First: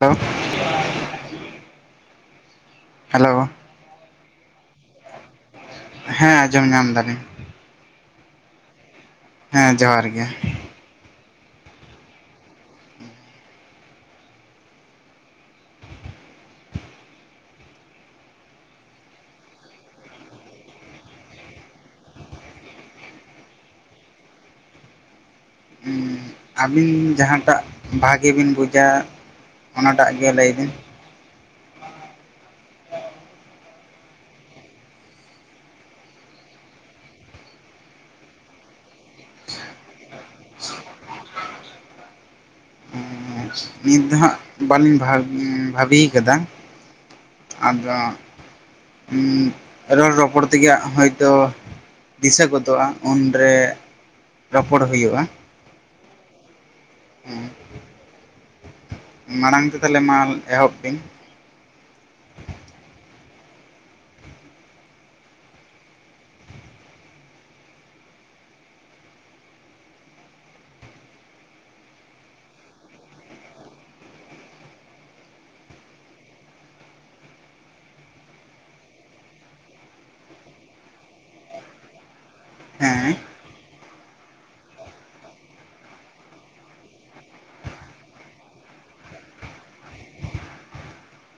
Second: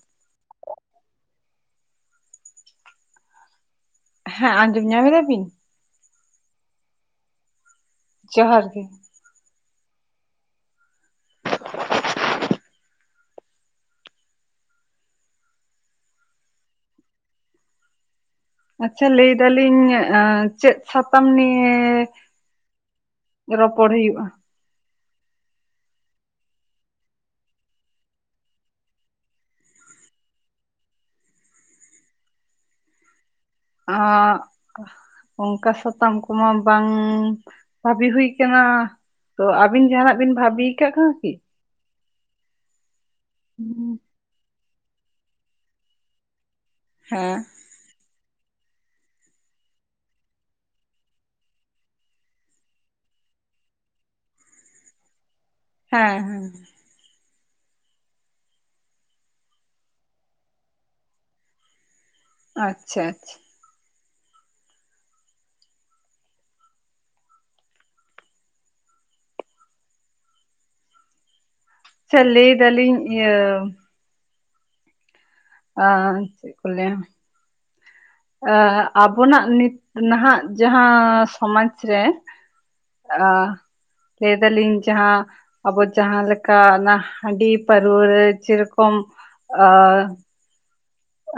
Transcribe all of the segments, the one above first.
ᱚ᱾ ᱦᱮᱞᱳ᱾ ᱦᱮᱸ ᱟᱸᱡᱚᱢ ᱧᱟᱢ ᱮᱫᱟ ᱵᱤᱱ? ᱦᱮᱸ ᱟᱸᱡᱚᱢ ᱧᱟᱢ ᱫᱟᱞᱤᱧ᱾ ᱡᱚᱦᱟᱨ ᱜᱮ᱾ ᱦᱮᱸ ᱡᱚᱦᱟᱨ ᱜᱮ᱾ ᱟᱪᱪᱷᱟ, ᱞᱟᱹᱭᱫᱟᱞᱤᱧ ᱮᱸ ᱪᱮᱫ ᱥᱟᱛᱟᱢ ᱱᱤᱭᱮ ᱨᱚᱯᱚᱲ ᱦᱩᱭᱩᱜ-ᱟ? ᱟᱹᱵᱤᱱ ᱡᱟᱦᱟᱸᱴᱟᱜ ᱵᱷᱟᱜᱮ ᱵᱤᱱ ᱵᱩᱡᱟ ᱚᱱᱟᱴᱟᱜ ᱜᱮ ᱞᱟᱹᱭ ᱵᱤᱱ᱾ ᱟᱸᱻ ᱚᱝᱠᱟ ᱥᱟᱛᱟᱢ ᱠᱚᱢᱟ ᱵᱟᱝ ᱵᱷᱟᱵᱤ ᱦᱩᱭ ᱠᱟᱱᱟ᱾ ᱛᱚ ᱟᱵᱤᱱ ᱡᱟᱸᱦᱟᱱᱟᱜ ᱵᱤᱱ ᱵᱷᱟᱵᱤ ᱟᱠᱟᱫ ᱠᱟᱱᱟ ᱠᱤ? ᱦᱩᱸ᱾ ᱱᱤᱛ ᱫᱚ ᱦᱟᱸᱜ ᱵᱟᱹᱞᱤᱧ ᱵᱷᱟᱵᱽ ᱵᱷᱟᱵᱤᱭ ᱠᱟᱫᱟ᱾ ᱦᱮᱸ᱾ ᱟᱫᱚ ᱩᱸᱻ ᱨᱚᱲ ᱨᱚᱯᱚᱲ ᱛᱮᱜᱮ ᱦᱟᱸᱜ ᱦᱳᱭᱛᱳ ᱫᱤᱥᱟᱹ ᱜᱚᱫᱚᱜ-ᱟ ᱩᱱᱨᱮ ᱨᱚᱯᱚᱲ ᱦᱩᱭᱩᱜ-ᱟ᱾ ᱦᱮᱸ ᱦᱮᱸ᱾ ᱦᱩᱸ᱾ ᱢᱟᱲᱟᱝ ᱛᱮ ᱛᱟᱦᱞᱮ ᱢᱟ ᱮᱦᱚᱵ ᱵᱤᱱ᱾ ᱟᱪᱪᱷᱟ ᱟᱪᱪᱷᱟ᱾ ᱟᱪᱪᱷᱟ ᱞᱟᱹᱭ ᱫᱟᱞᱤᱧ ᱤᱭᱟᱹ ᱟᱻ ᱪᱮᱫ ᱠᱚ ᱞᱟᱹᱭᱟ? ᱟᱵᱚᱱᱟᱜ ᱱᱤᱛ ᱱᱟᱦᱟᱜ ᱡᱟᱦᱟᱸ ᱥᱚᱢᱟᱡᱽ ᱨᱮ ᱦᱮᱸ ᱟᱻ ᱞᱟᱹᱭᱫᱟᱞᱤᱧ ᱡᱟᱦᱟᱸ ᱟᱵᱚ ᱡᱟᱦᱟᱸᱞᱮᱠᱟ ᱚᱱᱟ ᱦᱟᱺᱰᱤ ᱯᱟᱹᱨᱣᱟᱹ ᱨᱮ ᱡᱮᱨᱚᱠᱚᱢ ᱟᱻ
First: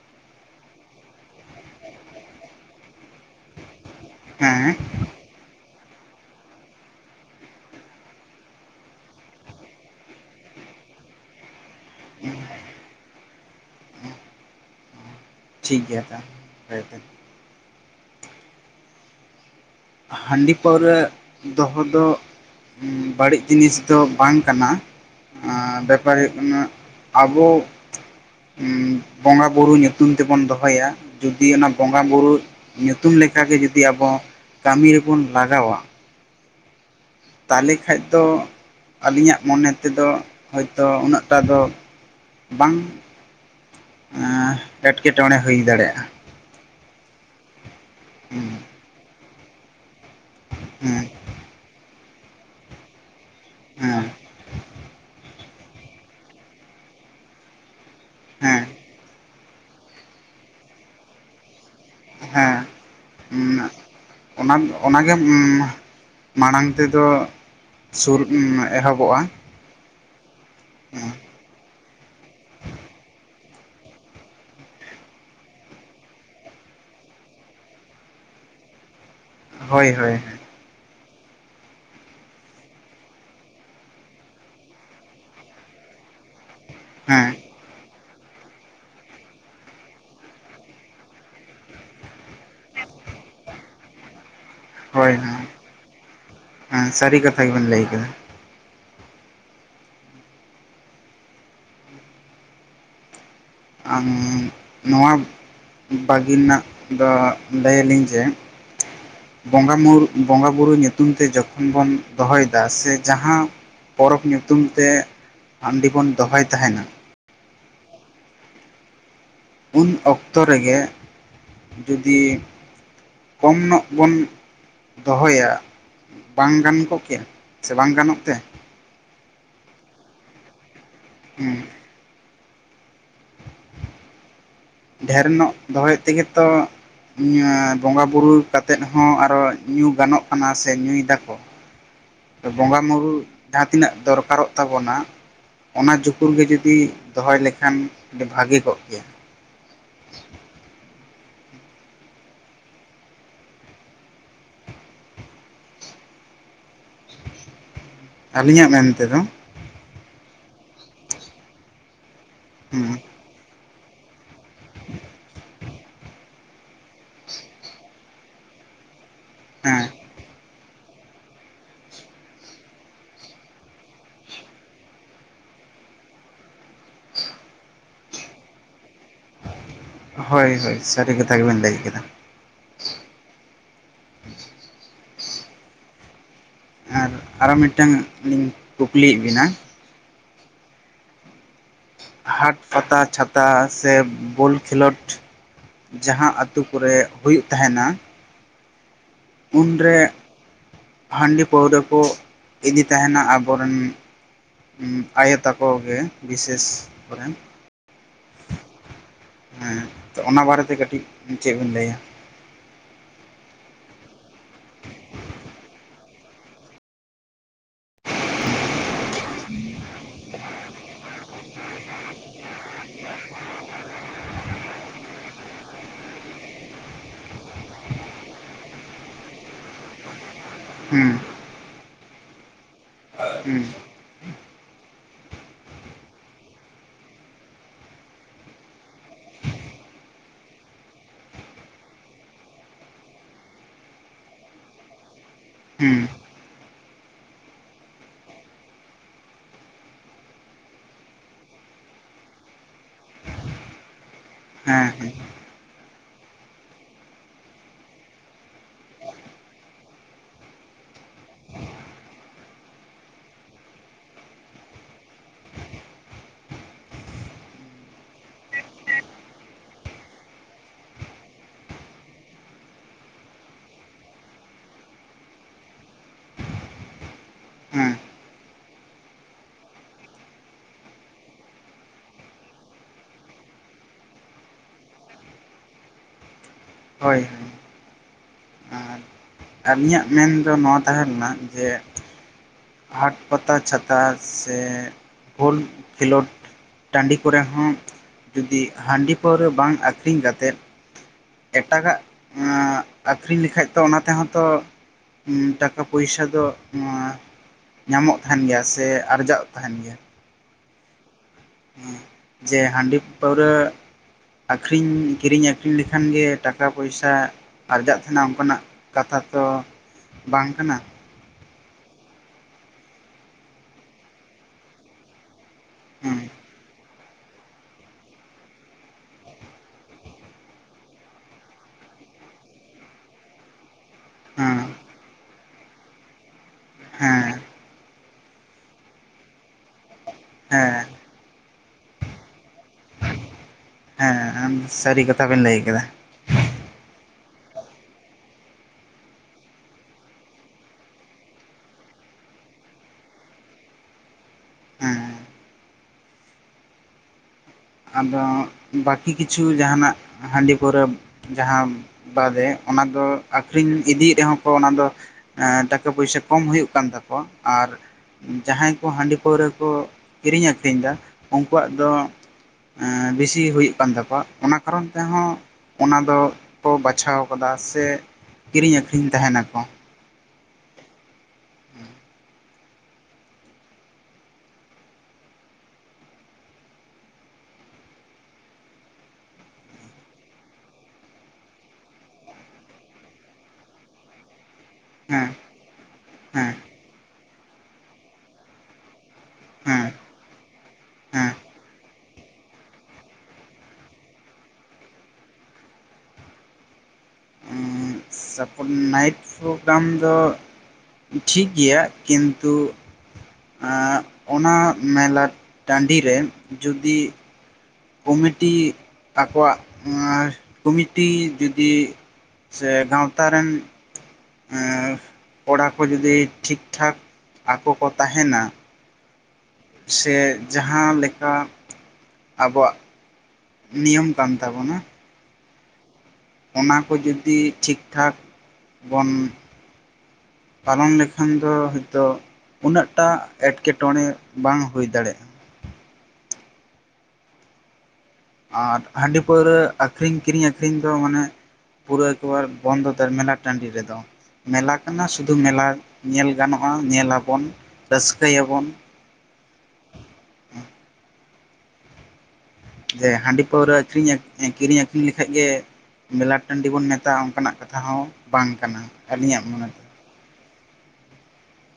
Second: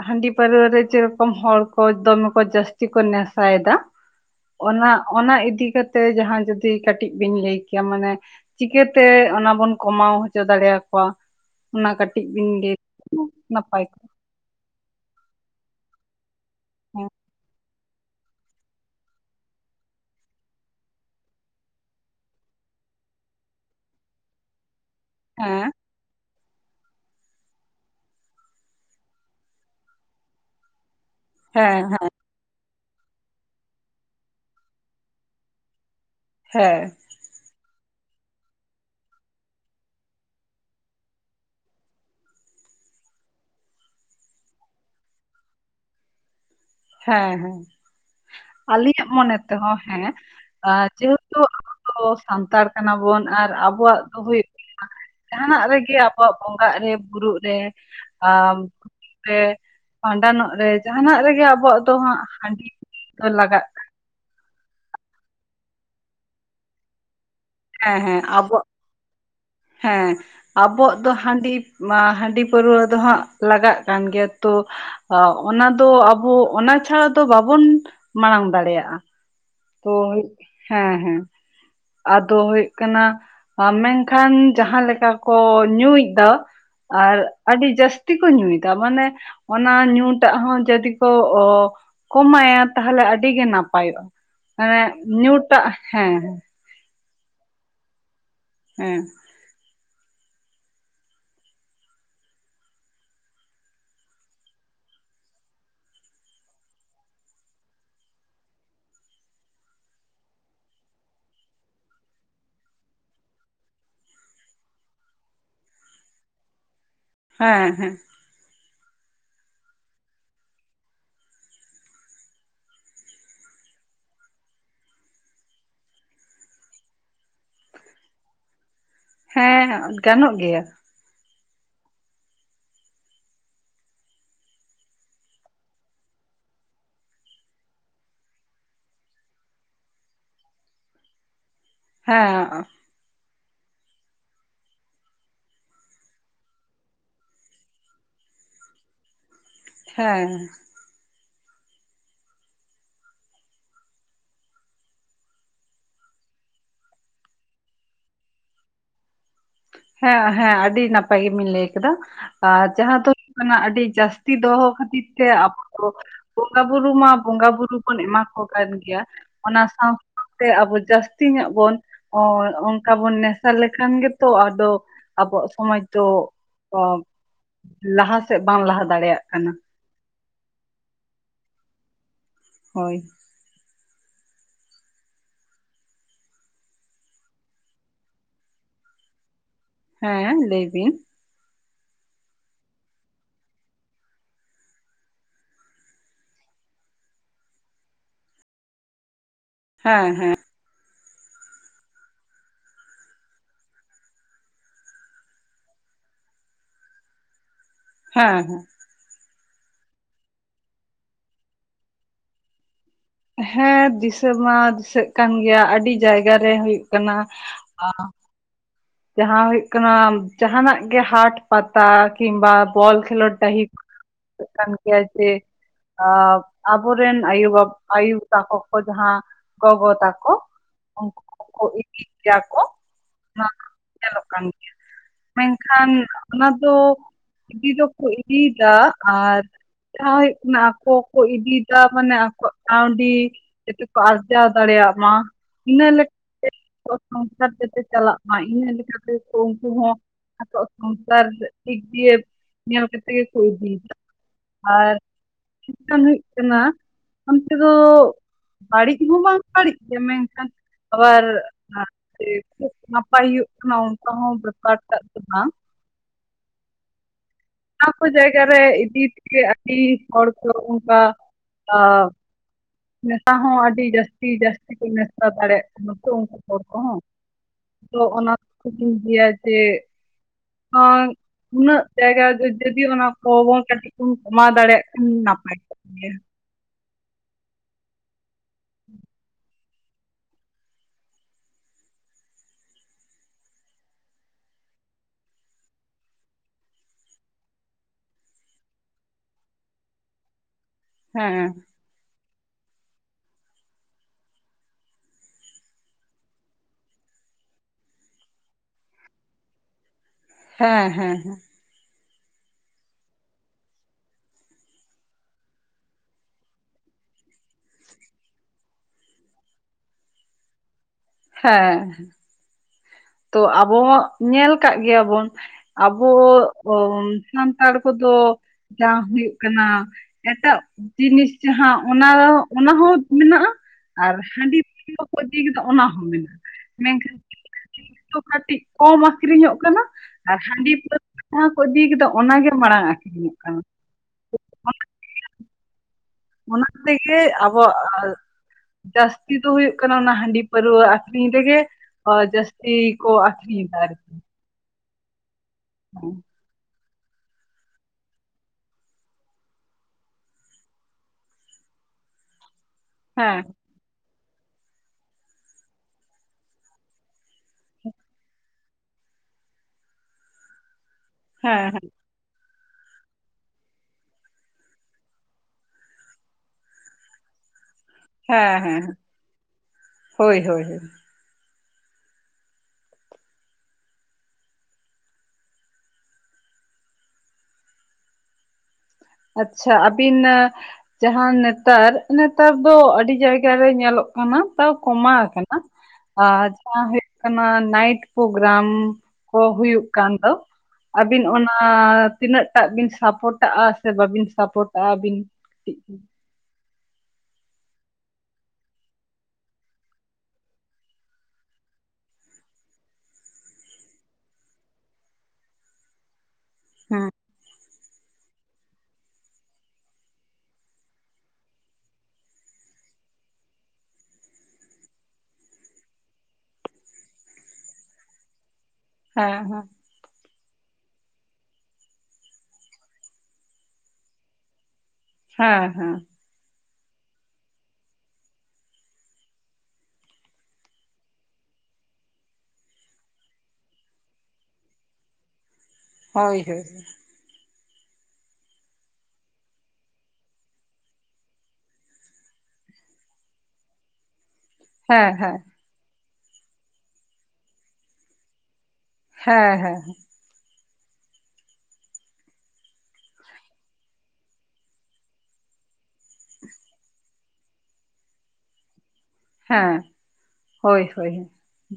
ᱦᱟᱺᱰᱤ ᱯᱟᱹᱣᱨᱟᱹ ᱨᱮ ᱡᱮᱨᱚᱠᱚᱢ ᱦᱚᱲ ᱠᱚ ᱫᱚᱢᱮ ᱠᱚ ᱡᱟᱹᱥᱛᱤ ᱠᱚ ᱱᱮᱥᱟᱭᱮᱫᱟ᱾ ᱦᱮᱸ ᱚᱱᱟ ᱚᱱᱟ ᱤᱫᱤ ᱠᱟᱛᱮᱜ ᱡᱟᱦᱟᱸ ᱡᱩᱫᱤ ᱠᱟᱹᱴᱤᱡ ᱵᱤᱱ ᱞᱟᱹᱭ ᱠᱮᱭᱟ ᱢᱟᱱᱮ ᱪᱤᱠᱟᱹᱛᱮ ᱚᱱᱟ ᱵᱚᱱ ᱠᱚᱢᱟᱣ ᱦᱚᱪᱚ ᱫᱟᱲᱮᱭᱟ ᱠᱚᱣᱟ? ᱚᱱᱟ ᱠᱟᱹᱴᱤᱡ ᱵᱤᱱ ᱞᱟᱹᱭ [inaudible] ᱱᱟᱯᱟᱭ ᱠᱚᱜ-ᱟ᱾ ᱴᱷᱤᱠ ᱜᱮᱭᱟ ᱛᱟᱦᱚᱸᱞᱮ ᱦᱮᱸ [inaudible] ᱦᱟᱺᱰᱤ ᱯᱟᱹᱣᱨᱟᱹ ᱫᱚᱦᱚ ᱫᱚ ᱦᱩᱸ ᱵᱟᱹᱲᱤᱡ ᱡᱤᱱᱤᱥ ᱫᱚ ᱵᱟᱝ ᱠᱟᱱᱟ᱾ ᱦᱮᱸ ᱟᱨ ᱵᱮᱯᱟᱨ ᱦᱩᱭᱩᱜ ᱠᱟᱱᱟ ᱟᱵᱚ ᱩ ᱵᱚᱸᱜᱟ ᱵᱩᱨᱩ ᱧᱩᱛᱩᱢ ᱛᱮᱵᱚᱱ ᱫᱚᱦᱚᱭᱟ᱾ ᱡᱩᱫᱤ ᱚᱱᱟ ᱦᱮᱸ ᱦᱮᱸ ᱵᱚᱸᱜᱟ ᱵᱩᱨᱩ ᱧᱩᱛᱩᱢ ᱞᱮᱠᱟ ᱜᱮ ᱡᱩᱫᱤ ᱟᱵᱚ ᱠᱟᱹᱢᱤ ᱨᱮᱵᱚᱱ ᱞᱟᱜᱟᱣᱟ᱾ ᱦᱮᱸ᱾ ᱛᱟᱦᱚᱸᱞᱮ ᱠᱷᱟᱡ ᱫᱚ ᱟᱹᱞᱤᱧᱟᱜ ᱢᱚᱱᱮ ᱛᱮᱫᱚ ᱦᱳᱭᱛᱚ ᱩᱱᱟᱹᱜᱴᱟᱜ ᱫᱚ ᱵᱟᱝ ᱟ ᱮᱴᱠᱮᱴᱚᱬᱮ ᱦᱩᱭ ᱫᱟᱲᱮᱭᱟᱜ-ᱟ᱾ ᱦᱮᱸ ᱦᱮᱸ ᱦᱮᱸ ᱟᱞᱤᱧᱟᱜ ᱢᱚᱱᱮ ᱛᱮᱦᱚᱸ ᱦᱮᱸ ᱟ [unintelligible] ᱦᱮᱸ ᱛᱚ ᱟᱵᱚ ᱫᱚ ᱥᱟᱱᱛᱟᱲ ᱠᱟᱱᱟ ᱵᱚᱱ ᱟᱨ ᱟᱵᱚᱣᱟᱜ ᱦᱮᱸ ᱫᱚ ᱦᱩᱭᱩᱜ [inaudible] ᱡᱟᱦᱟᱱᱟᱜ ᱨᱮᱜᱮ ᱟᱵᱚᱣᱟᱜ ᱵᱚᱸᱜᱟᱜ ᱨᱮ ᱵᱩᱨᱩᱜ ᱨᱮ ᱟ ᱦᱮᱸ [unintelligible] ᱵᱷᱟᱸᱰᱟᱱᱚᱜ ᱨᱮ ᱡᱟᱦᱟᱱᱟᱜ ᱨᱮᱜᱮ ᱟᱵᱚᱣᱟᱜ ᱫᱚ ᱦᱟᱸᱜ ᱦᱟᱺᱰᱤ ᱞᱟᱜᱟᱜ-ᱟ᱾ ᱚᱱᱟᱢ ᱚᱱᱟᱜᱮᱢ ᱢᱟᱲᱟᱝ ᱛᱮᱫᱚ᱾ ᱦᱮᱸ ᱦᱮᱸ ᱥᱩᱨ ᱟᱵᱚ ᱮᱦᱚᱵᱚᱜᱼᱟ ᱦᱮᱸ ᱟᱵᱚᱣᱟᱜ ᱫᱚ ᱦᱟᱺᱰᱤ᱾ ᱢᱟ ᱦᱟᱺᱰᱤ ᱯᱟᱹᱨᱣᱟᱹ ᱫᱚ ᱦᱟᱸᱜ ᱞᱟᱜᱟᱜ ᱠᱟᱱ ᱜᱮᱭᱟ ᱛᱚ᱾ ᱚᱱᱟ ᱫᱚ ᱟᱵᱚ ᱚᱱᱟ ᱪᱷᱟᱲᱟ ᱫᱚ ᱵᱟᱵᱚᱱ ᱢᱟᱲᱟᱝ ᱫᱟᱲᱮᱭᱟᱜ-ᱟ᱾ ᱛᱚ ᱦᱳᱭ ᱦᱳᱭ ᱦᱮᱸ ᱦᱮᱸ, ᱟᱫᱚ ᱦᱩᱭᱩᱜ ᱠᱟᱱᱟ ᱢᱮᱱᱠᱷᱟᱱ ᱡᱟᱦᱟᱸ ᱞᱮᱠᱟ ᱠᱚ ᱧᱩᱭᱫᱟ᱾ ᱟᱨ, ᱦᱮᱸ ᱟᱹᱰᱤ ᱡᱟᱹᱥᱛᱤ ᱠᱚ ᱧᱩᱭᱮᱫᱟ ᱢᱟᱱᱮ, ᱚᱱᱟ ᱧᱩᱴᱟᱜ ᱦᱚᱸ ᱡᱟᱫᱤ ᱠᱚ ᱚ ᱠᱚᱢᱟᱭᱟ ᱛᱟᱦᱚᱸᱞᱮ ᱟᱹᱰᱤ ᱜᱮ ᱱᱟᱯᱟᱭᱚᱜ-ᱟ ᱢᱟᱱᱮ ᱦᱳᱭ ᱧᱩᱴᱟᱜ ᱦᱮᱸ ᱦᱮᱸ ᱥᱟᱹᱨᱤ ᱠᱟᱛᱷᱟ ᱜᱮᱵᱮᱱ ᱞᱟᱹᱭ ᱠᱟᱫᱟ᱾ ᱦᱮᱸ, ᱟᱢ ᱱᱚᱣᱟᱢ ᱵᱟᱹᱜᱤ ᱨᱮᱱᱟᱜ ᱫᱚ ᱞᱟᱹᱭ ᱭᱟᱞᱤᱧ ᱡᱮ? ᱵᱚᱸᱜᱟ ᱢᱩᱨᱩ ᱵᱚᱸᱜᱟ ᱵᱩᱨᱩ ᱧᱩᱛᱩᱢ ᱛᱮ ᱡᱚᱠᱷᱚᱱ ᱵᱚᱱ ᱫᱚᱦᱚᱭᱫᱟ ᱥᱮ ᱡᱟᱦᱟᱸ ᱯᱚᱨᱚᱵᱽ ᱧᱩᱛᱩᱢ ᱛᱮ ᱦᱟᱺᱰᱤ ᱵᱚᱱ ᱫᱚᱦᱚᱭ ᱛᱟᱦᱮᱸᱱᱟ᱾ ᱦᱮᱸ ᱦᱮᱸ᱾ ᱩᱱ ᱚᱠᱛᱚ ᱨᱮᱜᱮ ᱡᱩᱫᱤ ᱠᱚᱢ ᱱᱚᱜ ᱵᱚᱱ, ᱫᱚᱦᱚᱭᱟ ᱵᱟᱝ ᱜᱟᱱ ᱠᱚᱜ ᱠᱮᱭᱟ ᱥᱮ ᱵᱟᱝ ᱜᱟᱱᱚᱜ ᱛᱮ᱾ ᱦᱮᱸ ᱦᱮᱸ ᱜᱟᱱᱚᱜ ᱜᱮᱭᱟ᱾ ᱦᱩᱸ᱾ ᱰᱷᱮᱨ ᱱᱚᱜ ᱫᱚᱦᱚᱭ ᱛᱮᱜᱮ ᱛᱚ᱾ ᱤᱭᱟᱸ ᱵᱚᱸᱜᱟ ᱵᱩᱨᱩ ᱠᱟᱛᱮᱫ ᱦᱚᱸ ᱟᱨᱚ ᱧᱩᱸ ᱜᱟᱱᱚᱜ ᱠᱟᱱᱟ ᱥᱮ ᱧᱩᱭ ᱫᱟᱠᱚ᱾ ᱦᱮᱸ ᱵᱚᱸᱜᱟ ᱢᱩᱨᱩ ᱡᱟᱦᱟᱸ ᱛᱤᱱᱟᱹᱜ ᱫᱚᱨᱠᱟᱨᱚᱜ ᱛᱟᱵᱚᱱᱟ᱾ ᱚᱱᱟ ᱡᱩᱠᱩᱞ ᱜᱮ ᱡᱩᱫᱤ ᱫᱚᱦᱚᱭ ᱞᱮᱠᱷᱟᱱ ᱟᱹᱰᱤ ᱵᱷᱟᱜᱮ ᱠᱚᱜ ᱠᱮᱭᱟ᱾ ᱦᱮᱸ᱾ ᱟᱹᱞᱤᱧᱟᱜ ᱢᱮᱱ ᱛᱮᱫᱚ᱾ ᱦᱮᱸ ᱦᱮᱸ ᱟᱹᱰᱤ ᱱᱟᱯᱟᱭ ᱜᱮᱵᱮᱱ ᱞᱟᱹᱭ ᱠᱮᱫᱟ ᱟᱨ ᱡᱟᱦᱟᱸ ᱦᱮᱸ ᱫᱚ ᱚᱱᱟ ᱟᱹᱰᱤ ᱡᱟᱹᱥᱛᱤ ᱫᱚᱦᱚ ᱠᱷᱟᱹᱛᱤᱨ ᱛᱮ ᱟᱵᱚ ᱫᱚ ᱵᱚᱸᱜᱟ ᱵᱩᱨᱩ ᱢᱟ ᱵᱚᱸᱜᱟ ᱵᱩᱨᱩ ᱵᱚᱱ ᱮᱢᱟ ᱠᱚ ᱠᱟᱱ ᱜᱮᱭᱟ᱾ ᱚᱱᱟ ᱦᱮᱸ ᱥᱟᱶ ᱥᱟᱶᱛᱮ ᱟᱵᱚ ᱡᱟᱹᱥ ᱛᱤ ᱧᱚᱜ ᱵᱚᱱ ᱚ ᱚᱝᱠᱟ ᱵᱚᱱ ᱱᱮᱥᱟ ᱞᱮᱠᱷᱟᱱ ᱜᱮᱛᱚ [unintelligible] ᱫᱚ ᱟᱵᱚᱣᱟᱜ ᱥᱚᱢᱟᱡᱽ ᱫᱚ ᱞᱟᱦᱟ ᱥᱮᱫ ᱵᱟᱝ ᱞᱟᱦᱟ ᱫᱟᱲᱮᱭᱟᱜ ᱠᱟᱱᱟ᱾ ᱦᱳᱭ ᱦᱳᱭ ᱥᱟᱹᱨᱤ ᱠᱟᱛᱷᱟ ᱜᱮᱵᱮᱱ ᱞᱟᱹᱭ ᱠᱮᱫᱟ᱾ ᱦᱳᱭ᱾ ᱟᱨ ᱟᱨᱚ ᱢᱤᱫᱴᱟᱝ ᱞᱤᱧ ᱠᱩᱠᱞᱤᱭᱮᱫ ᱵᱮᱱᱟ᱾ ᱦᱮᱸ ᱞᱟᱹᱭ ᱵᱤᱱ᱾ ᱦᱟᱴ ᱯᱟᱛᱟ ᱪᱷᱟᱛᱟ ᱥᱮ ᱵᱳᱞ ᱠᱷᱤᱞᱚᱰ ᱡᱟᱦᱟᱸ ᱟᱛᱩ ᱠᱚᱨᱮ ᱦᱩᱭᱩᱜ ᱛᱟᱦᱮᱱᱟ ᱩᱱ ᱨᱮ ᱦᱮᱸ ᱦᱮᱸ ᱦᱟᱺᱰᱤ ᱯᱟᱹᱣᱨᱟᱹ ᱠᱚ ᱤᱫᱤ ᱛᱟᱦᱮᱱᱟ ᱟᱵᱚᱨᱮᱱ ᱩᱸ ᱟᱭᱚ ᱛᱟᱠᱚ ᱜᱮ ᱵᱤᱥᱮᱥ ᱠᱚᱨᱮᱱ᱾ ᱦᱮᱸ ᱦᱮᱸ᱾ ᱦᱮᱸ ᱛᱚ ᱚᱱᱟ ᱵᱟᱨᱮ ᱛᱮ ᱠᱟᱹᱴᱤᱡ ᱪᱮᱫ ᱵᱤᱱ ᱞᱟᱹᱭᱟ᱾ ᱦᱮᱸ ᱫᱤᱥᱟᱹ ᱢᱟ ᱫᱤᱥᱟᱹᱜ ᱠᱟᱱ ᱜᱮᱭᱟ ᱟᱹᱰᱤ ᱡᱟᱭᱜᱟ ᱨᱮ ᱦᱩᱭᱩᱜ ᱠᱟᱱᱟ᱾ ᱚ᱾ ᱡᱟᱦᱟᱸᱳᱜ ᱠᱟᱱᱟ ᱡᱟᱦᱟᱸᱟᱸᱟᱱᱟᱜ ᱜᱮ ᱦᱟᱴ ᱯᱟᱛᱟ ᱠᱤᱢᱵᱟ ᱵᱚᱞ ᱠᱷᱮᱞᱳᱰ ᱰᱟᱹᱦᱤ ᱦᱩᱭᱩᱜᱠᱟᱱ ᱜᱮᱭᱟ ᱡᱮ ᱟᱵ ᱟᱵᱚᱨᱮᱱ ᱟᱭᱩᱵᱟᱵ ᱟᱭᱳ ᱛᱟᱠᱚ ᱠᱚ ᱡᱟᱦᱟᱸ ᱜᱚᱜᱚ ᱛᱟᱠᱚ ᱦᱩᱸ ᱩᱱᱠᱩ ᱤᱫᱤᱭᱮᱫ ᱜᱮᱭᱟ ᱠᱚ᱾ ᱦᱩᱸ ᱧᱮᱞᱚᱜ ᱠᱟᱱ ᱜᱮᱭᱟ᱾ ᱢᱮᱱᱠᱷᱟᱱ ᱚᱱᱟ ᱫᱚ ᱤᱫᱤ ᱫᱚᱠᱚ ᱤᱫᱤᱭᱮᱫᱟ ᱟᱨ ᱡᱟᱦᱟᱸ ᱦᱩᱭᱩᱜ ᱠᱟᱱᱟ ᱟᱠᱚ ᱠᱚ ᱤᱫᱤᱭᱮᱫᱟ ᱢᱟᱱᱮ ᱟᱠᱚᱣᱟᱜ ᱠᱟᱹᱣᱰᱤ ᱡᱟᱛᱮ ᱠᱚ ᱟᱨᱡᱟᱣ ᱫᱟᱲᱮᱭᱟᱜ ᱢᱟ᱾ ᱤᱱᱟᱹ ᱦᱩᱸ ᱞᱮᱠᱟᱛᱮ ᱟᱠᱚᱣᱟᱜ ᱥᱚᱝᱥᱟᱨ ᱡᱟᱛᱮ ᱪᱟᱞᱟᱜ ᱢᱟ᱾ ᱤᱱᱟᱹᱞᱮᱠᱟᱛᱮ ᱠᱚ ᱩᱱᱠᱩ ᱦᱚᱸ ᱟᱠᱚᱣᱟᱜ ᱥᱚᱝᱥᱟᱨ ᱫᱤᱠ ᱫᱤᱭᱮ ᱧᱮᱞ ᱠᱟᱛᱮ ᱜᱮᱠᱚ ᱤᱫᱤᱭᱮᱫᱟ᱾ ᱦᱮᱸ ᱟᱨ ᱦᱮᱸ᱾ [unintelligible] ᱦᱩᱭᱩᱜ ᱠᱟᱱᱟ ᱚᱱᱛᱮ ᱫᱚ ᱵᱟᱹᱲᱤᱡ ᱦᱚᱸ ᱵᱟᱝ ᱵᱟᱹᱲᱤᱡ ᱜᱮᱭᱟ ᱢᱮᱱᱠᱷᱟᱱ ᱟᱵᱟᱨ [unintelligible] ᱯᱟᱭ ᱦᱩᱭᱩᱜ ᱠᱟᱠᱟ ᱚᱱᱠᱟ ᱦᱚᱸ ᱵᱮᱯᱟᱨᱴᱥᱜ ᱫᱚ ᱵᱟᱝ᱾ ᱚᱱᱟ ᱠᱚ ᱡᱟᱭᱜᱟ ᱨᱮ ᱤᱫᱤ ᱛᱮᱜᱮ ᱟᱹᱰᱤ ᱦᱚᱲ ᱠᱚ ᱚᱱᱠᱟ ᱟ ᱢᱮᱥᱟ ᱦᱚᱸ ᱟᱹᱰᱤ ᱡᱟᱹᱥᱛᱤ ᱡᱟᱹᱥᱛᱤ ᱠᱚ ᱢᱮᱥᱟ ᱫᱟᱲᱮᱭᱟᱜ ᱠᱟᱱᱟ ᱱᱠᱩ ᱩᱱᱠᱩ ᱦᱚᱲ ᱠᱚᱦᱚᱸ᱾ ᱦᱮᱸ ᱛᱚ ᱚᱱᱟᱤᱧ ᱟᱹᱭᱟ ᱡᱮ ᱦᱟᱸ ᱩᱱᱟᱹᱜ ᱡᱟᱭᱜᱟ ᱫᱚ ᱡᱩᱚᱫᱤ ᱚᱱᱟ ᱠᱚᱦᱚᱵᱚᱱ ᱠᱟᱹᱴᱤᱡ ᱵᱚᱱ ᱠᱚᱢᱟᱣ ᱫᱟᱲᱮᱭᱟᱜ ᱠᱷᱟᱱ ᱱᱟᱯᱟᱭ ᱠᱚᱜ ᱜᱮᱭᱟ ᱦᱳᱭ ᱦᱳᱭ᱾ ᱟᱨ ᱦᱮᱸ᱾ ᱟᱹᱞᱤᱧᱟᱜ ᱢᱮᱱ ᱫᱚ ᱱᱚᱣᱟ ᱛᱟᱦᱮᱸ ᱞᱮᱱᱟ ᱡᱮ ᱦᱟᱴ ᱯᱟᱛᱟ ᱪᱷᱟᱛᱟ ᱥᱮ ᱵᱷᱳᱞ ᱠᱷᱮᱞᱳᱰ ᱴᱟᱺᱰᱤ ᱠᱚᱨᱮ ᱦᱚᱸ ᱡᱩᱫᱤ ᱦᱟᱺᱰᱤ ᱯᱟᱹᱣᱨᱟᱹ ᱵᱟᱝ ᱟᱠᱷᱨᱤᱧ ᱠᱟᱛᱮᱫ ᱦᱮᱸ ᱮᱴᱟᱜᱟᱜ ᱟᱸᱜ ᱟᱠᱷᱨᱤᱧ ᱞᱮᱠᱷᱟᱡ ᱛᱚ ᱚᱱᱟ ᱛᱮᱦᱚᱸ ᱛᱚ ᱩᱸ ᱴᱟᱠᱟ ᱯᱚᱭᱥᱟ ᱫᱚ ᱱᱚᱣᱟ ᱧᱟᱢᱚᱜ ᱛᱟᱦᱮᱱ ᱜᱮᱭᱟ ᱥᱮ ᱟᱨᱡᱟᱜᱚᱜ ᱛᱟᱦᱮᱱ ᱜᱮᱭᱟ᱾ ᱦᱮᱸ ᱦᱮᱸ ᱦᱮᱸ᱾ ᱦᱮᱸ ᱡᱮ ᱦᱟᱺᱰᱤ ᱯᱟᱹᱣᱨᱟᱹ ᱟᱹᱠᱷᱨᱤᱧ ᱠᱤᱨᱤᱧ ᱟᱹᱠᱷᱨᱤᱧ ᱞᱮᱠᱷᱟᱱ ᱜᱮ ᱴᱟᱠᱟ ᱯᱚᱭᱥᱟ᱾ ᱟᱨᱡᱟᱜ ᱛᱟᱦᱮᱹᱱᱟ ᱚᱱᱠᱟᱱᱟᱜ ᱠᱟᱛᱷᱟ ᱛᱚ ᱵᱟᱝ ᱠᱟᱱᱟ᱾ ᱦᱮᱸ, ᱛᱚ ᱟᱵᱚ ᱦᱚᱸ ᱧᱮᱞ ᱠᱟᱜ ᱜᱮᱭᱟᱵᱚᱱ ᱟᱵᱚ ᱦᱮᱸ ᱦᱚ ᱚ ᱥᱟᱱᱛᱟᱲ ᱠᱚᱫᱚ ᱡᱟᱝ ᱦᱩᱭᱩᱜ ᱠᱟᱱᱟ᱾ ᱮᱴᱟᱜ ᱡᱤᱱᱤᱥ ᱡᱟᱦᱟᱸ ᱚᱱᱟ ᱚᱱᱟ ᱦᱚᱸ ᱢᱮᱱᱟᱜ-ᱟ᱾ ᱟᱨ ᱦᱟᱺᱰᱤ ᱦᱮᱸ ᱯᱟᱹᱣᱨᱟᱹ ᱠᱚ ᱤᱫᱤ ᱠᱟᱫᱟ ᱚᱱᱟ ᱦᱚᱸ ᱢᱮᱱᱟᱜ-ᱟ ᱢᱮᱱᱠᱷᱟᱱ ᱦᱮᱸ [unintelligible] ᱠᱟᱹᱴᱤᱡ ᱠᱚᱢ ᱟᱹᱠᱷᱨᱤᱧᱚᱜ ᱠᱟᱱᱟ᱾ ᱟᱨ ᱦᱟᱺᱰᱤ ᱦᱮᱸ ᱯᱟᱹᱣᱨᱟᱹ ᱡᱟᱦᱟᱸ ᱠᱚ ᱤᱫᱤ ᱠᱮᱫᱟ ᱚᱱᱟᱜ ᱜᱮ ᱢᱟᱲᱟᱝ ᱟᱹᱠᱷᱨᱤᱧᱚᱜ ᱠᱟᱱᱟ᱾ ᱥᱟᱹᱨᱤ ᱠᱟᱛᱷᱟ ᱵᱮᱱ ᱞᱟᱹᱭ ᱠᱟᱫᱟ᱾ ᱚᱱᱟ ᱛᱮᱜᱮ ᱟᱵᱚ ᱟᱨ ᱡᱟᱹᱥᱛᱤ ᱫᱚ ᱦᱩᱭᱩᱜ ᱠᱟᱱᱟ ᱚᱱᱟ ᱦᱟᱺᱰᱤ ᱯᱟᱹᱨᱣᱟᱹ ᱟᱹᱠᱷᱨᱤᱧ ᱨᱮᱜᱮ᱾ ᱚ ᱡᱟᱹᱥᱛᱤ ᱠᱚ ᱟᱹᱠᱷᱨᱤᱧ ᱮᱫᱟ ᱟᱨᱠᱤ᱾ ᱦᱮᱸ ᱦᱩᱸ, ᱟᱫᱚ ᱵᱟᱠᱤ ᱠᱤᱪᱷᱩ ᱡᱟᱦᱟᱸᱱᱟᱜ ᱦᱟᱺᱰᱤ ᱯᱟᱹᱣᱨᱟᱹ ᱡᱟᱦᱟᱸ ᱵᱟᱫᱮ ᱚᱱᱟ ᱫᱚ ᱦᱮᱸ ᱟᱹᱠᱷᱨᱤᱧ ᱤᱫᱤ ᱨᱮᱦᱚᱸ ᱚᱱᱟ ᱫᱚ ᱟ ᱴᱟᱠᱟ ᱯᱩᱭᱥᱟᱹ ᱠᱚᱢ ᱦᱩᱭᱩᱜ ᱠᱟᱱ ᱛᱟᱠᱚᱣᱟ ᱟᱨ ᱡᱟᱦᱟᱸᱭ ᱠᱚ ᱦᱟᱺᱰᱤ ᱯᱟᱹᱣᱨᱟᱹ ᱠᱚ ᱠᱤᱨᱤᱧ ᱟᱹᱠᱷᱨᱤᱧ ᱫᱟ ᱩᱱᱠᱩᱣᱟᱜ ᱦᱮᱸ ᱫᱚ ᱮ ᱵᱮᱥᱤ ᱦᱩᱭᱩᱜ ᱠᱟᱱ ᱛᱟᱠᱚᱣᱟ ᱚᱱᱟ ᱠᱟᱨᱚᱱ ᱛᱮᱦᱚᱸ ᱚᱱᱟ ᱫᱚ ᱠᱚ ᱵᱟᱪᱷᱟᱣ ᱠᱟᱫᱟ ᱥᱮ ᱦᱮᱸ ᱠᱤᱨᱤᱧ ᱦᱮᱸ, ᱟᱹᱠᱷᱨᱤᱧ ᱛᱟᱦᱮᱱᱟᱠᱚ ᱦᱳᱭ ᱦᱳᱭ ᱦᱳᱭ᱾ [inaudible] ᱟᱪᱪᱷᱟ ᱟᱹᱵᱤᱱ ᱡᱟᱦᱟᱸ ᱱᱮᱛᱟᱨ ᱱᱮᱛᱟᱨ ᱫᱚ ᱟᱹᱰᱤ ᱡᱟᱭᱜᱟ ᱨᱮ ᱧᱮᱞᱚᱜ ᱠᱟᱱᱟ, ᱛᱟᱣ ᱠᱚᱢᱟᱣ ᱦᱮᱸ ᱟᱠᱟᱱᱟ᱾ ᱟᱨ ᱦᱮᱸ ᱡᱟᱦᱟᱸ ᱦᱩᱭᱩᱜ ᱠᱟᱱᱟ ᱱᱟᱭᱤᱴ ᱯᱳᱜᱨᱟᱢ, ᱠᱚ ᱦᱩᱭᱩᱜ ᱦᱮᱸ ᱠᱟᱱ ᱫᱚ᱾ ᱟᱹᱵᱤᱱ ᱦᱮᱸ ᱚᱱᱟ ᱛᱤᱱᱟᱹᱜ ᱴᱟᱜ ᱵᱤᱱ ᱥᱟᱯᱚᱴᱟᱜ-ᱟ? ᱥᱮ ᱵᱟᱵᱤᱱ ᱥᱟᱯᱚᱴᱟᱜ-ᱟ ᱟᱹᱵᱤᱱ ᱴᱤᱡ ᱥᱟᱯᱚᱴ ᱱᱟᱭᱤᱴ ᱯᱨᱳᱜᱨᱟᱢ ᱫᱚ ᱴᱷᱤᱠ ᱜᱮᱭᱟ ᱠᱤᱱᱛᱩ ᱟᱻ ᱚᱱᱟ ᱢᱮᱞᱟ ᱴᱟᱺᱰᱤ ᱨᱮ ᱡᱩᱫᱤ ᱦᱮᱸ ᱠᱩᱢᱤᱴᱤ ᱟᱠᱚᱣᱟᱜ ᱱᱚᱣᱟ ᱠᱩᱢᱤᱴᱤ ᱡᱩᱫᱤ ᱥᱮ ᱜᱟᱶᱛᱟ ᱨᱮᱱ ᱟᱨ ᱠᱚᱲᱟ ᱠᱚ ᱡᱩᱫᱤ, ᱴᱷᱤᱠ ᱴᱷᱟᱠ ᱟᱠᱚ ᱠᱚ ᱛᱟᱦᱮᱸᱱᱟ᱾ ᱦᱮᱸ ᱦᱮᱸ, ᱥᱮ ᱡᱟᱦᱟᱸ ᱞᱮᱠᱟ ᱟᱵᱚᱣᱟᱜ ᱱᱤᱭᱚᱢ ᱠᱟᱱ ᱛᱟᱵᱚᱱᱟ ᱾ ᱦᱮᱸ ᱦᱮᱸ᱾ ᱚᱱᱟ ᱠᱚ ᱡᱩᱫᱤ ᱴᱷᱤᱠ ᱴᱷᱟᱠ ᱵᱚᱱ ᱯᱟᱞᱚᱱ ᱞᱮᱠᱷᱟᱱ ᱫᱚ ᱦᱳᱭ ᱛᱚ᱾ ᱩᱱᱟᱹᱜ ᱴᱟᱜ, ᱮᱴᱠᱮᱴᱚᱬᱮ, ᱵᱟᱝ ᱦᱩᱭ ᱫᱟᱲᱮᱭᱟᱜ-ᱟ᱾ ᱦᱳᱭ ᱦᱳᱭ᱾ ᱟᱨ ᱦᱟᱺᱰᱤ ᱯᱟᱹᱣᱨᱟᱹ ᱟᱹᱠᱷᱨᱤᱧ ᱠᱤᱨᱤᱧ ᱟᱹᱠᱷᱨᱤᱧ ᱫᱚ ᱢᱟᱱᱮ ᱯᱩᱨᱟᱹ ᱮᱠᱵᱟᱨ ᱵᱚᱱᱫᱚ ᱩᱛᱟᱹᱨ ᱢᱮᱞᱟ ᱴᱟᱺᱰᱤ ᱨᱮ ᱫᱚ᱾ ᱢᱮᱞᱟ ᱠᱟᱱᱟ, ᱦᱮᱸ ᱦᱮᱸ ᱥᱩᱫᱷᱩ ᱢᱮᱞᱟ ᱧᱮᱞ ᱜᱟᱱᱚᱜ-ᱟ ᱧᱮᱞᱟᱵᱚᱱ ᱨᱟᱹᱥᱠᱟᱹᱭᱟ ᱵᱚᱱ᱾ ᱦᱮᱸ ᱦᱮᱸ᱾ ᱡᱮ ᱦᱟᱺᱰᱤ ᱯᱟᱹᱣᱨᱟᱹ ᱟᱠᱤᱨᱤᱧ ᱠᱤᱨᱤᱧ ᱟᱠᱷᱨᱤᱧ ᱞᱮᱠᱷᱟᱡ ᱜᱮ᱾ ᱢᱮᱞᱟ ᱴᱟᱺᱰᱤ ᱵᱚᱱ ᱢᱮᱛᱟᱜᱼᱟ ᱚᱱᱠᱟᱱᱟᱜ ᱠᱟᱛᱷᱟ ᱦᱚᱸ ᱵᱟᱝ ᱠᱟᱱᱟ᱾ ᱟᱹᱞᱤᱧᱟᱜ ᱦᱮᱸ ᱢᱚᱱᱮᱛᱮ ᱦᱳᱭ ᱦᱳᱭ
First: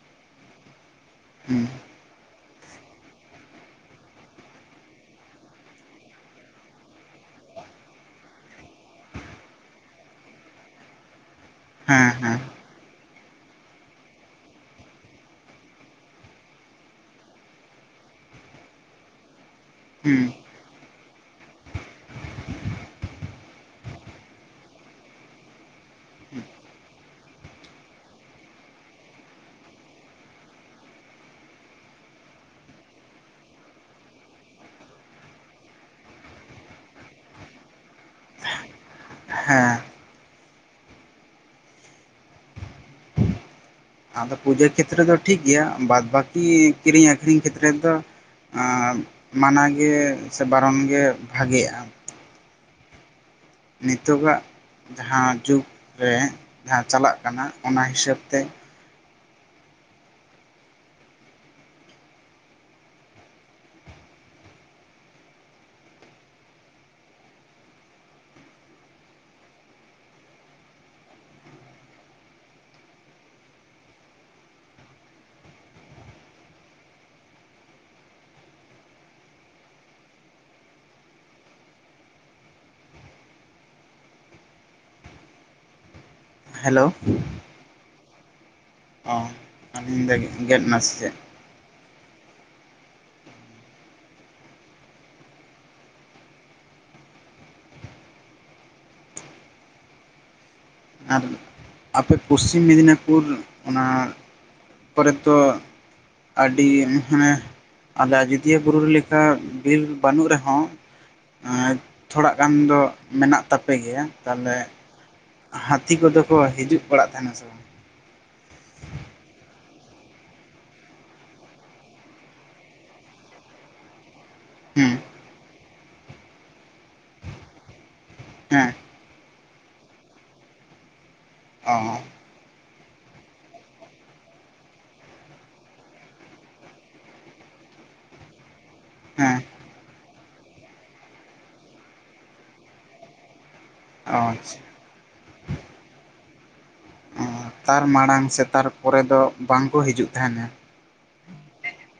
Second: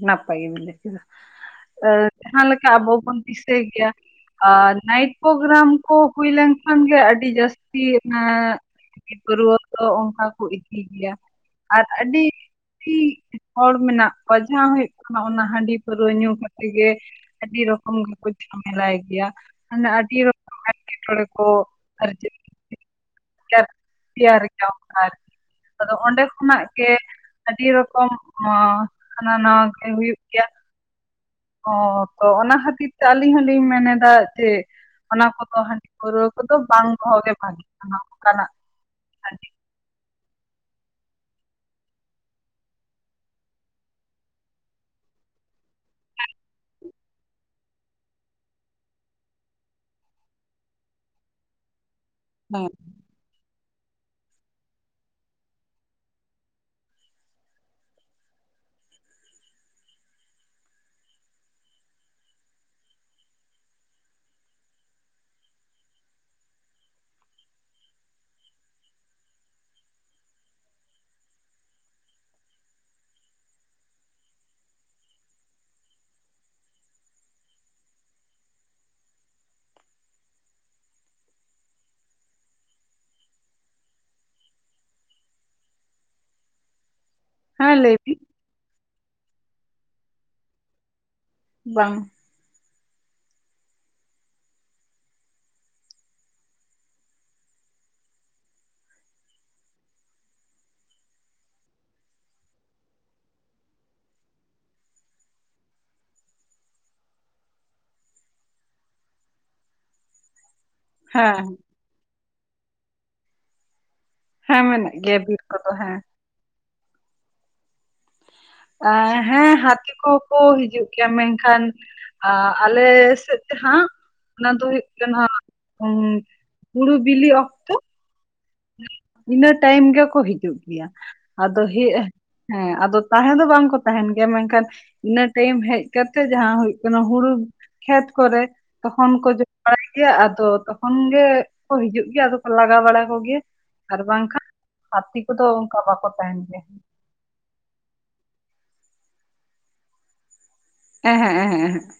ᱱᱟᱯᱟᱭ ᱜᱮ ᱵᱚᱞᱮ [unintelligible] ᱦᱩᱸ᱾ ᱮᱸ ᱡᱟᱦᱟᱸ ᱞᱮᱠᱟ ᱟᱵᱚ ᱵᱚᱱ ᱫᱤᱥᱟᱹᱭ ᱜᱮᱭᱟ. ᱾ ᱟᱨ ᱱᱟᱭᱤᱴ ᱯᱳᱜᱨᱟᱢ ᱠᱚ ᱦᱩᱭ ᱞᱮᱱᱠᱷᱟᱱ ᱜᱮ ᱟᱹᱰᱤ ᱡᱟᱹᱥᱛᱤ ᱮᱸᱻ ᱯᱟᱹᱨᱣᱟᱹ ᱫᱚ ᱚᱱᱠᱟ ᱠᱚ ᱤᱫᱤ ᱜᱮᱭᱟ ᱟᱨ ᱦᱮᱸ ᱟᱹᱰᱤ ᱦᱮᱸ ᱟᱰᱤ ᱦᱚᱲ ᱢᱮᱱᱟᱜ ᱠᱚᱣᱟ ᱡᱟᱦᱟᱸ ᱦᱩᱭᱩᱜ ᱠᱟᱱᱟ ᱚᱱᱟ ᱦᱟᱺᱰᱤ ᱯᱟᱨᱹᱨᱟᱹ ᱧᱩ ᱠᱟᱛᱮ ᱜᱮ ᱟᱹᱰᱤ ᱨᱚᱠᱚᱢ ᱜᱮᱠᱚ ᱡᱷᱟᱢᱮᱞᱟᱭ ᱜᱮᱭᱟ ᱢᱟᱱᱮ ᱟᱹᱰᱤ ᱦᱩᱸ ᱨᱚᱠ ᱮᱴᱠᱮᱴᱚᱬᱮ ᱠᱚ ᱟᱨ ᱪᱮᱫ [unintelligible] ᱟᱫᱚ ᱚᱸᱰᱮ ᱠᱷᱚᱱᱟᱜ ᱜᱮ ᱟᱹᱰᱤ ᱨᱚᱠᱚᱢ ᱦᱚᱸ ᱦᱟᱱᱟ ᱱᱟᱣᱟ ᱠᱟᱢᱤ ᱦᱩᱭᱩᱜ ᱜᱮᱭᱟ᱾ ᱦᱚᱸ ᱛᱚ ᱚᱱᱟ ᱠᱷᱟᱹᱛᱤᱨ ᱛᱮ ᱟᱹᱞᱤᱧ ᱦᱚᱞᱤᱧ ᱢᱮᱱᱮᱫᱟ ᱡᱮ ᱚᱱᱟ ᱠᱚᱫᱚ ᱦᱟᱺᱰᱤ ᱯᱟᱹᱨᱣᱟᱹ ᱠᱚᱫᱚ ᱵᱟᱝ ᱫᱚᱦᱚᱜ ᱜᱮ ᱵᱷᱟᱜᱤ ᱠᱟᱱᱟ ᱚᱱᱠᱟᱱᱟᱜ᱾ ᱦᱟᱺᱰᱤ ᱦᱮᱸ᱾ ᱟᱫᱚ ᱯᱩᱡᱟᱹ ᱠᱷᱮᱛᱨᱚ ᱫᱚ ᱴᱷᱤᱠ ᱜᱮᱭᱟ ᱵᱟᱫᱽ ᱵᱟᱹᱠᱤ ᱠᱤᱨᱤᱧ ᱟᱠᱷᱨᱤᱧ ᱠᱷᱮᱛᱨᱚ ᱨᱮ ᱫᱚ ᱟᱸ ᱢᱟᱱᱟ ᱜᱮ ᱥᱮ ᱵᱟᱨᱚᱱ ᱜᱮ ᱵᱷᱟᱜᱤᱜᱼᱟ᱾ ᱦᱮᱸ᱾ ᱱᱤᱛᱚᱜᱽᱟᱜ ᱡᱟᱦᱟᱸ ᱡᱩᱜᱽ ᱨᱮ ᱡᱟᱦᱟᱸ ᱪᱟᱞᱟᱜ ᱠᱟᱱᱟ ᱚᱱᱟ ᱦᱤᱥᱟᱹᱯ ᱛᱮ᱾ ᱦᱮᱞᱳ, ᱦᱮᱸ ᱞᱟᱹᱭ ᱵᱤ᱾ ᱚ ᱟᱹᱞᱤᱧ ᱫᱟ ᱜᱮᱫ ᱱᱟ ᱥᱮ ᱪᱮᱫ᱾ ᱵᱟᱝ᱾ ᱟᱨ ᱟᱯᱮ ᱯᱚᱥᱤᱢ ᱢᱮᱫᱽᱱᱮᱯᱩᱨ ᱚᱱᱟ ᱠᱚᱨᱮ ᱛᱚ ᱟᱹᱰᱤ ᱦᱟᱸᱱᱮ ᱟᱫᱚ ᱟᱡᱚᱫᱤᱭᱟᱹ ᱵᱩᱨᱩ ᱞᱮᱠᱟ ᱵᱤᱨ ᱵᱟᱹᱱᱩᱜ ᱨᱮᱦᱚᱸ᱾ ᱦᱮᱸ᱾ ᱛᱷᱚᱲᱟ ᱜᱟᱱ ᱫᱚ ᱢᱮᱱᱟᱜ ᱛᱟᱯᱮᱜ ᱜᱮᱭᱟ ᱛᱟᱦᱚᱞᱮ ᱜᱮᱵᱤᱨ᱾ ᱦᱟᱹᱛᱤ ᱠᱚᱫᱚ ᱠᱚ ᱦᱤᱡᱩᱜ ᱵᱟᱲᱟᱜ ᱛᱟᱦᱮᱱᱟ ᱥᱮ ᱵᱟᱝ? ᱦᱮᱸ ᱦᱟᱹᱛᱤ ᱠᱚᱦᱚᱸ ᱠᱚ ᱦᱤᱡᱩᱜ ᱜᱮᱭᱟ ᱢᱮᱱᱠᱷᱟᱱ ᱟᱻ ᱟᱞᱮ ᱥᱮᱫ ᱡᱟᱸᱦᱟ ᱚᱱᱟ ᱫᱚ ᱦᱩᱭᱩᱜ ᱦᱮᱸ ᱠᱟᱱᱟ ᱦᱩᱲᱩ ᱵᱤᱞᱤ ᱚᱠᱛᱚ᱾ ᱦᱮᱸ ᱤᱱᱟᱹ ᱴᱟᱭᱤᱢ ᱜᱮᱠᱚ ᱦᱤᱡᱩᱜ ᱜᱮᱭᱟ, ᱟᱫᱚ ᱦ ᱚ ᱦᱮᱸ ᱟᱫᱚ ᱛᱟᱦᱮᱸ ᱫᱚ ᱵᱟᱝ ᱠᱚ ᱛᱟᱦᱮᱱ ᱜᱮᱭᱟ ᱢᱮᱱᱠᱷᱟᱱ ᱤᱱᱟᱹ ᱴᱟᱭᱤᱢ ᱦᱮᱡ ᱠᱟᱛᱮᱜ ᱡᱟᱦᱟᱸ ᱦᱩᱭᱩᱜ ᱠᱟᱱᱟ ᱦᱩᱲᱩ ᱠᱷᱮᱛ ᱠᱚᱨᱮ᱾ ᱛᱚᱠᱷᱚᱱ ᱠᱚ ᱦᱮᱸ ᱡᱚᱢ ᱵᱟᱲᱟᱭ ᱜᱮᱭᱟ ᱟᱫᱚ ᱛᱚᱠᱷᱚᱱ ᱜᱮᱠᱚ ᱦᱤᱡᱩᱜ ᱜᱮᱭᱟ ᱟᱫᱚ ᱠᱚ ᱞᱟᱜᱟᱣ ᱵᱟᱲᱟ ᱠᱚᱜᱮᱭᱟ᱾ ᱟᱨ ᱚ ᱵᱟᱝᱠᱷᱟᱱ ᱟᱪᱪᱷᱟ ᱦᱟᱹᱛᱤ ᱠᱚᱫᱚ ᱚᱱᱠᱟ ᱵᱟᱠᱚ ᱛᱟᱦᱮᱱ ᱜᱮᱭᱟ᱾ ᱚ ᱛᱟᱨ ᱢᱟᱲᱟᱝ ᱥᱮ ᱛᱟᱨᱯᱚᱨᱮ ᱫᱚ ᱵᱟᱝᱠᱚ ᱦᱤᱡᱩᱜ ᱛᱟᱦᱮᱱᱟ? ᱮᱦᱮᱸ ᱮᱦᱮᱸ ᱮᱦᱮᱸ ᱾